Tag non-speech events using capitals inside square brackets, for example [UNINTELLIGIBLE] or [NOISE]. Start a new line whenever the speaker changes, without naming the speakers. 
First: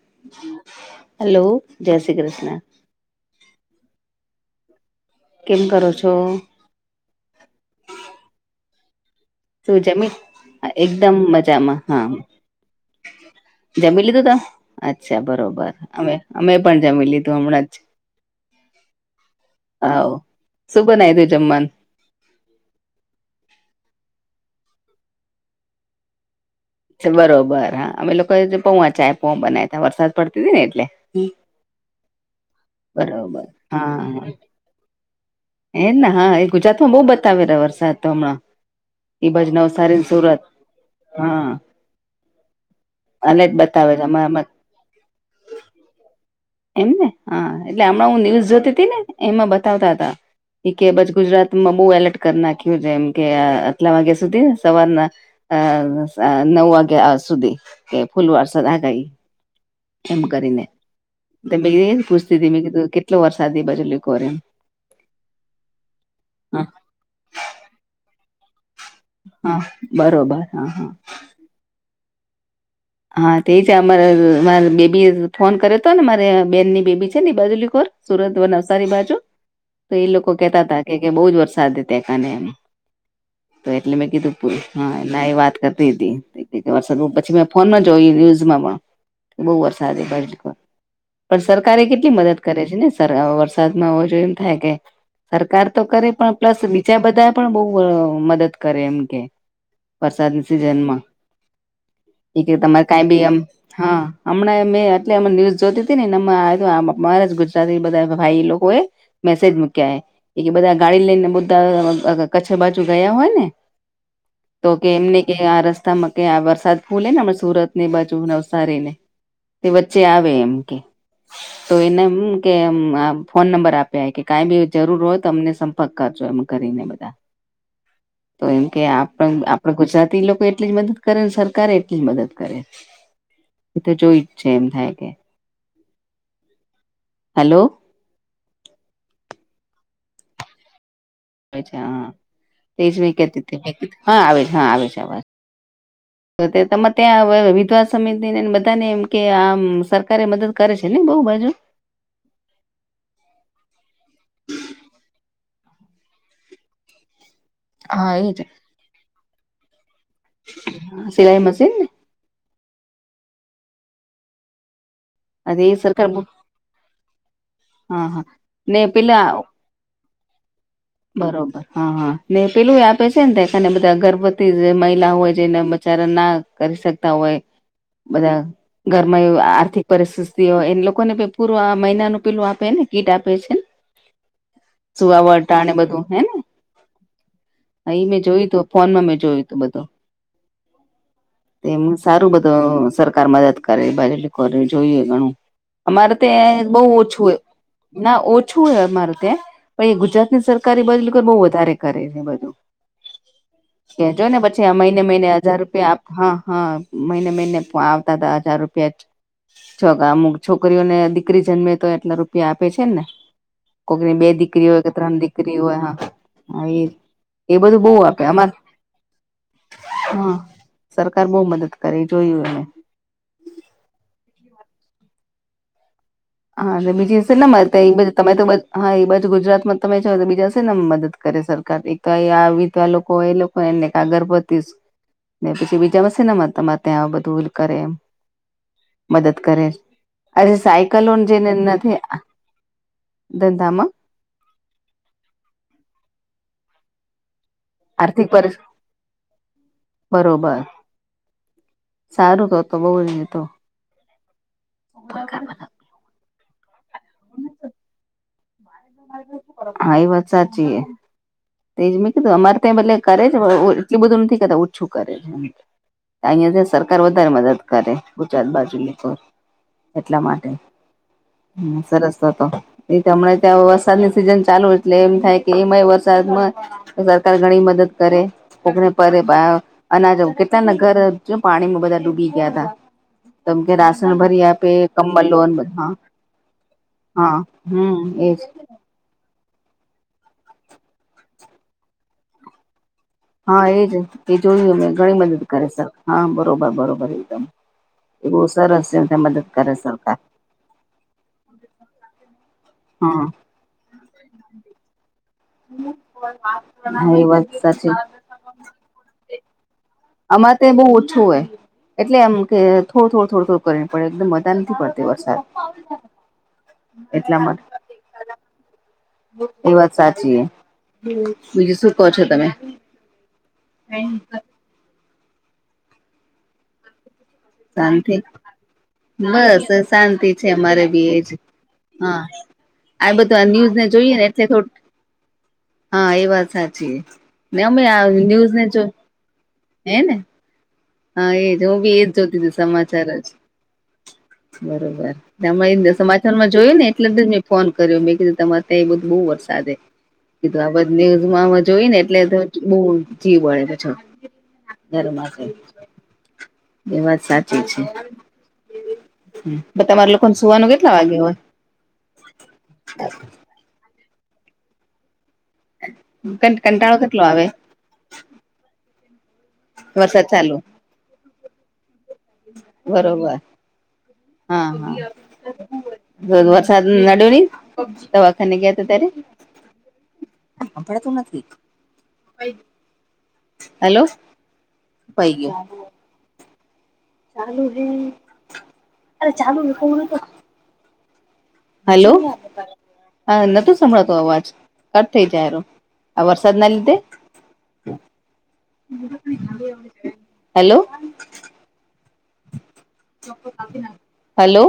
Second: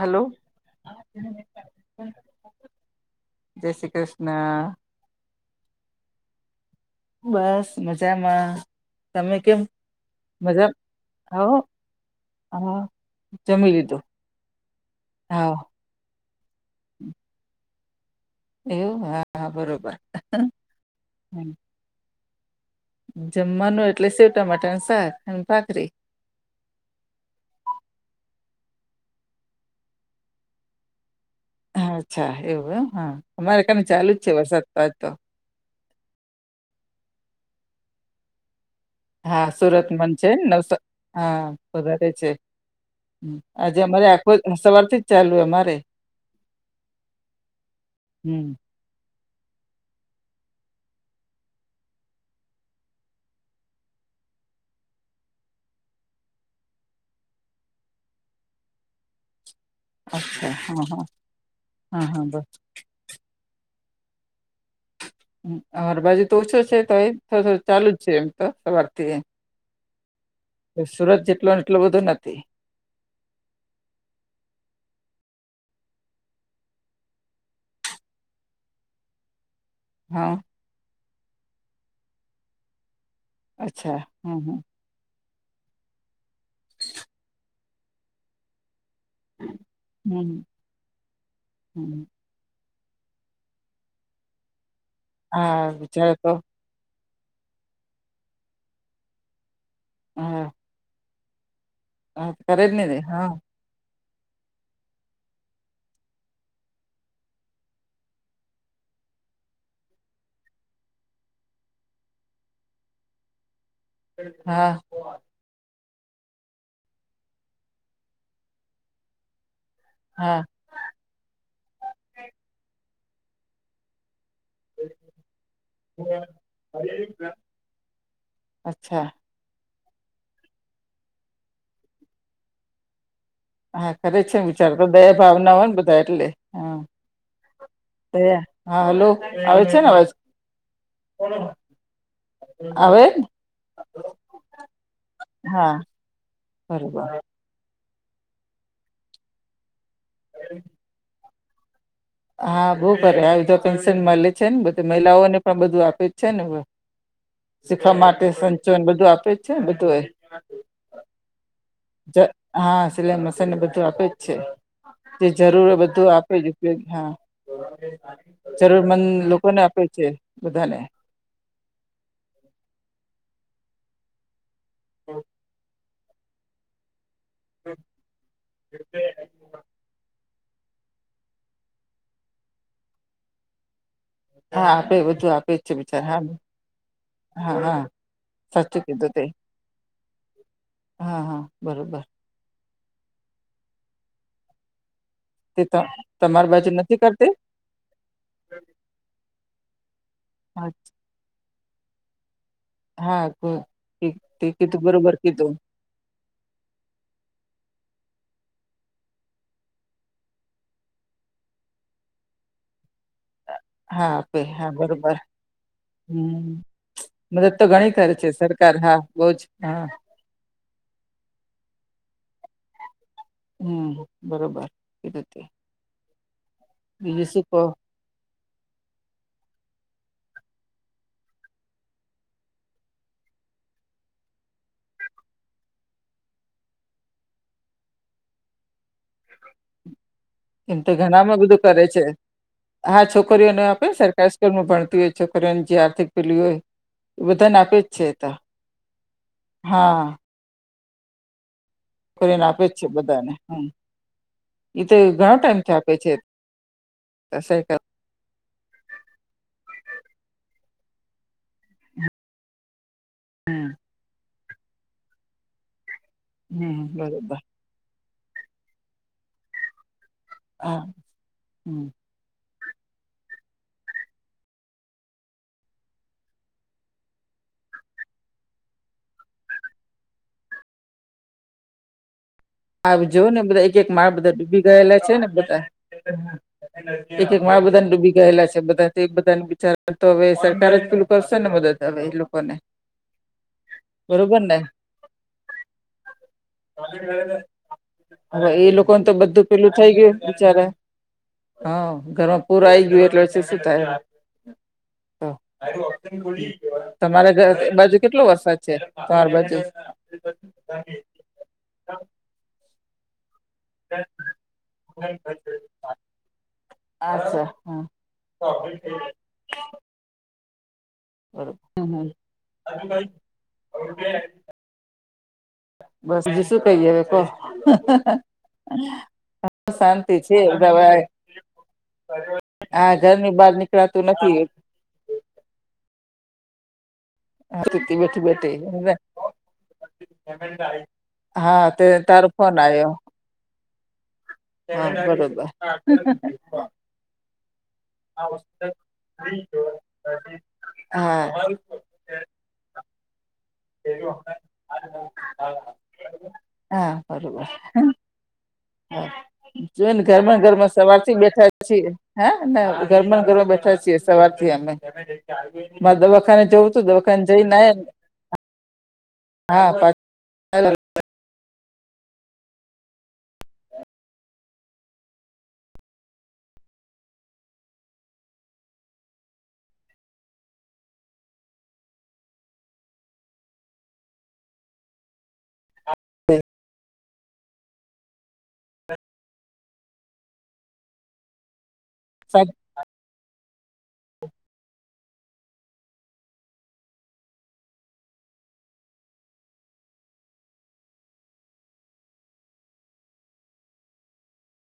Hello
hello. જય શ્રી કૃષ્ણ.
જય શ્રી કૃષ્ણ.
કેમ કરો છો?
બસ મજામાં. તમે કેમ
તું જમી.
મજા
એકદમ
હ
મજામાં, હા.
હા
જમી લીધું તો અચ્છા
હા
બરોબર. અમે, અમે પણ જમી લીધું હમણાં જ.
એવું? હા. હા
હ,
બરોબર
શું બનાવ્યું જમવાનું?
જમવાનું એટલે સેવટામેટાનું શાક અને ભાખરી.
બરોબર. હા, અમે લોકો પોવા ચાય, પોવા બનાવ્યા ત વરસાદ પડતી હતી ને એટલે.
હ અચ્છા. એવું હમ હા,
બરોબર
અમારે ખાને ચાલુ જ છે વરસાદ પડતો.
એમને હા, એ ગુજરાતમાં બહુ બતાવેલા વરસાદ તો હમણાં. એ
હા,
બાજ
સુરત
નવસારી
મન છે
સુરત
ને નવસ હા, વધારે છે.
અલે જ
આજે
બતાવે છે
અમારે આખો
અમે
સવારથી જ ચાલુ અમારે
એમને હા. એટલે હમણાં હું, ન્યુઝ
હમ
જોતી હતી ને એમાં બતાવતા હતા. એ કે બાજુ ગુજરાતમાં બહુ એલર્ટ કરી નાખ્યું છે એમ કે આટલા વાગ્યા સુધી સવારના અ નવ વાગ્યા સુધી કે ફૂલ વારસા ધગાઈ.
અચ્છા. હા હા.
તે મે એજ
હા હા બ
પૂછતી હતી મે કીધું, કેટલો વરસાદ તે બાજુ બી પડે એમ.
અમારે બાજુ તો ઓછો
હા
છે તોયે થોડો, થોડો ચાલુ જ છે. એમ તો સવારથી
હા, બરોબર. હા હા
સુરત જેટલોને એટલો બધો નથી.
હા, તે જ અમારે બેબીએ ફોન કર્યો હતો ને મારે બેનની બેબી છે ને બજુલીખોર. સુરત, નવસારી બાજુ તો એ લોકો
હા
કેહેતા હતા કે બહુ જ વરસાદ ત્યા કને એમ તો એટલે
અચ્છા
મેં કીધું
હમ
પુલ
હમ
હા, ના એ વાત કરતી હતી વરસાદ બહુ પછી મેં ફોનમાં જોય, ન્યુઝમાં પણ બહુ વરસાદ એ
હમ
બાજુ પણ સરકારે
હમ
કેટલી મદદ- કરે છે ને વરસાદમાં જો એમ થાય કે સરકાર
હા
તો કરે
બિચારા
પણ પ્લસ ત્યાં બધાએ પણ બહુ મદદ કરે એમ કે
હા
વરસાદની સિઝનમાં
હા
એ કે
કરે જ ને
તમારે કઈ બી
હા
એમ હા હમણાં મેં એટલે ન્યૂઝ જોતી હતી નેને આવ અરા ગુજરાતી બધા ભાઈ લોકો એ. મેસેજ મૂક્યા એ બધા ગાડી લઈને બધા કચ્છ બાજુ ગયા હોય ને તો
હા
કે એમને કે આ રસ્તામાં ક્યાંય આવા નુ નથી ફૂલે ને હમણે સુરત ને બાજુ નવસારી ને વચ્ચે આવે
હા
એમ કે તો એને એમ કે આ ફોન નંબર આપ્યા કે કાઈ બી જરૂર હોય તો અમને સંપર્ક કરજો એમ કરીને બધા તો એમ કે
અચ્છા
આપ પણ ગુજરાતી લોકો એટલી જ મદદ કરે ને સરકારે એટલી જ મદદ કરે એ તો
હા ખરે
જોઈ જ
છે,
એમ
વિચાર તો
થાય કે
દયા ભાવના હોય ને બધા એટલે હા
હલો
દયા હા હેલો આવે છે, ને અવાજ
હોય છે હં તે જ
આવે
વી કેતી હા આવે હા આવે છે અવાજ.
હા.
તો તમે
બરોબર
ત્યાં વિધ્વા સમિતિ ને બધાને એમ કે આમ સરકારે મદદ કરે છે, ને બહુ બાજુ
હા બો કરે આ બધા પેન્શન મલે છે, ને બધે મહિલાઓને પણ બધું આપે જ છે, ને શીખવા માટે સંચો ને બધું આપે છે, બધું એ
સિલાઈ મશીન
જ હા સિલાઈ મશીન ને બધું આપે જ છે, જે
ને
જરૂર એ બધું
સરકાર
આપે જ
હા હા ને
જરૂર મંદ
પેલા
લોકોને આપે છે, બધાને
બરોબર હા હા ને પેલું આપે છે, ને બધા ગર્ભવતી મહિલા હોય જેને ઉચચાર ના કરી શકતા હોય બધા ઘરમાં એવ આર્થિક પરિસ્થિતિ હોય એ લોકોને ભી પૂરું આ મહિનાનું પેલું આપે ને કીટ આપે છે, ને
હા આપે બધુ આપે
સુવાવટા
છે,
અને બધું
વિચાર
હે
હા હા હા
ને એ મેં જોયું તું
સાચું
ફોનમાં
કીધું
મેં
તે
જોયું તું
હા હા બ
એમનુ સારું બધું સરકાર મદદ કરે એ બાજુ જોઈએ ઘણું
તે ત
અમારે
તમારી
ત્યા
બાજુ
બોવ
નથી
ઓછું
કરતી
હોય ના ઓછું હે અમારે ત્યાં પણ એ ગુજા
હા
સરકારી બાજલ કર બહુ વધારે કરે છે બધું.
હા,
કેજો ને
તે
પછી આ
કીધું
મહિને
બરોબર
મહિને
કીધું
હજાર રૂપિયા આ હા હા મહિને મહિને આવતા તા હજાર રૂપિયા જ છો અમુક છોકરીઓને દીકરી જન્મે તો એટલા રૂપિયા આપે છે, ને
હા
કોઈકને બે
આપે
દીકરી
હા
હોય
બરોબર
ત્રણ દીકરી હોય
હમ
હા એ એ
મદદ તો
બધું
ઘણી
બો
કરે
આપે
છે
અમારે
સરકાર હા બહુ જ હા
હ સરકાર બો મદદ કરે જોયું અમે
હમ બરોબર એ [UNINTELLIGIBLE]
હા બીજી હશે ને
કહો
ત બધ તમે તો બ હા એ બાજુ ગુજરાતમાં તમે જાવ તો બીજા શેને મદદ કરે સરકાર એક તો આવિધવા લોકો એ લો એને કાગરપતીજ ને પછી બીજામા શેનામા તમારે ત્યાં બધું કરે મદદ કરે અરે સાઈ
ધનામાં બધું કરે છે, હા છોકરીઓને આપે
ધંધામાં
સરકારી સ્કૂલમાં ભણતી હોય છોકરીઓને જે આર્થિક પેલી હોય એ બધાને આપે છે,
આર્થિક
તા હા
રોબર.
કરીને આપે જ છે,
બહુ એ
બધાને
તો
હમ ઈ તો ઘણા ટાઈમથી આપે છે. [INAUDIBLE]
હા એ વાત સાચી હે તેજ મેં કીધું અમારે ત્યાં બદલે કરે છે,
હમ
એટલું બધું નથી કરતા ઓછું કરે છે. અહીયાં જે
હમ
સરકાર વધારે
બરોબર
મદદ કરે ગુજરાત બાજુ [UNINTELLIGIBLE] એટલા મા ટે
હા
હમ સરસ [UNINTELLIGIBLE] ત્યાં વરસાદની સિઝન ચાલુ એટલે એમ થાય કે એમાંય વરસાદમાં તો સરકાર ઘણી મદદ કરે પોકને પરે પા અનાજ કેટલા ના ઘર પાણીમાં બધા જો ડૂબી ગયા તા
આવ જો ને બધા એક એક માળ બધા ડૂબી ગયેલા છે, ને બધા એક
હા
એક માળ બધા
હમ
ડૂબી
એજ
ગયેલા છે, બધા તે બધાને બિચાર તો હવે સરકાર જ પેલું કરશે ને મદદ હવે એ લોકોને
હા, એ જ એ
બરોબર ને
જોયું અમે ઘણી મદદ કરે સર હા બરોબર બરોબર એકદમ બહુ
હવે એ
સરસ
લોકોને તો
છે મદદ
બધું પેલું
કરે
થઈ ગયું
સરકાર
બિચારા હા, ઘરમાં પૂર આઈ ગયું
હા
એટલેછ શું થાય
હા એ
તમારે ઘ
વાત સાચી
બાજુ કેટલો વરસાદ છે, તમાર બાજુ
આમારે તો બહુ ઓછુ હોય, એટલે એમ કે થોડું થોડુ થોડુ થોડુ પર પડે એકદમ વધાર નથી પડતી વરસાદ એટલા
અચ્છા
માટે
હા બ
એ વાત સાચી બીજું શું કહો છો, તમે
હ ભાઈ
એ
બસ બી શું કહી હ કોહ
શાંતિ બસ શાંતિ છે, અમારે બી એજ હા
હા
આ
ઘરની
બધું
બહાર
ન્યૂઝ ને
નીકળાતું
જોઈએ ને
નથી
એટલે થોડુ હા એ વાત સાચી ને
હા,
અમે
બેઠી
ન્યૂઝ
બેઠી
ને જો હે ને એજ
હા
હું
તે
બી
તારો ફોન આવ્યો
હ બરોબર તમે સમાચારમાં જોયુ, ને એટલે ત મેં ફોન કર્યો મેં કીધું તરે ત્યાં એ બધું બહુ વરસાદે એ તો આ બધ
હા
ન્યુઝમાં જોય, ને એટલે તો બહ જજીવ બળે ઘરમાં છે.
હા બરોબર
છે
જોઈને
તમારા લોકોને
ઘરમાં
સુવાનું
ઘરમાં
કેટલા
સવાર થી
વાગે હોય
બેઠા પછી હા ના ઘરમાં ઘરમાં બેઠા છીએ, સવારથી અમે દવાખાને જવું તું
કંટાળો કેટલો
દવાખાને
આવે
જઈને હા પ
વરસાદ ચાલુ બરોબર હા હા વરસાદ નડ્યો નહીં દવાખાને ગયા હતા, ત્યારે સંભળાતું નથી. હેલો કપાઈ ગયો. ચાલુ હે અરે ચાલુ હ કોનુ તો હલો હા નથી સંભળાતો અવાજ કટ થઈ જાય, આ વરસાદ ના લીધે હેલો હલો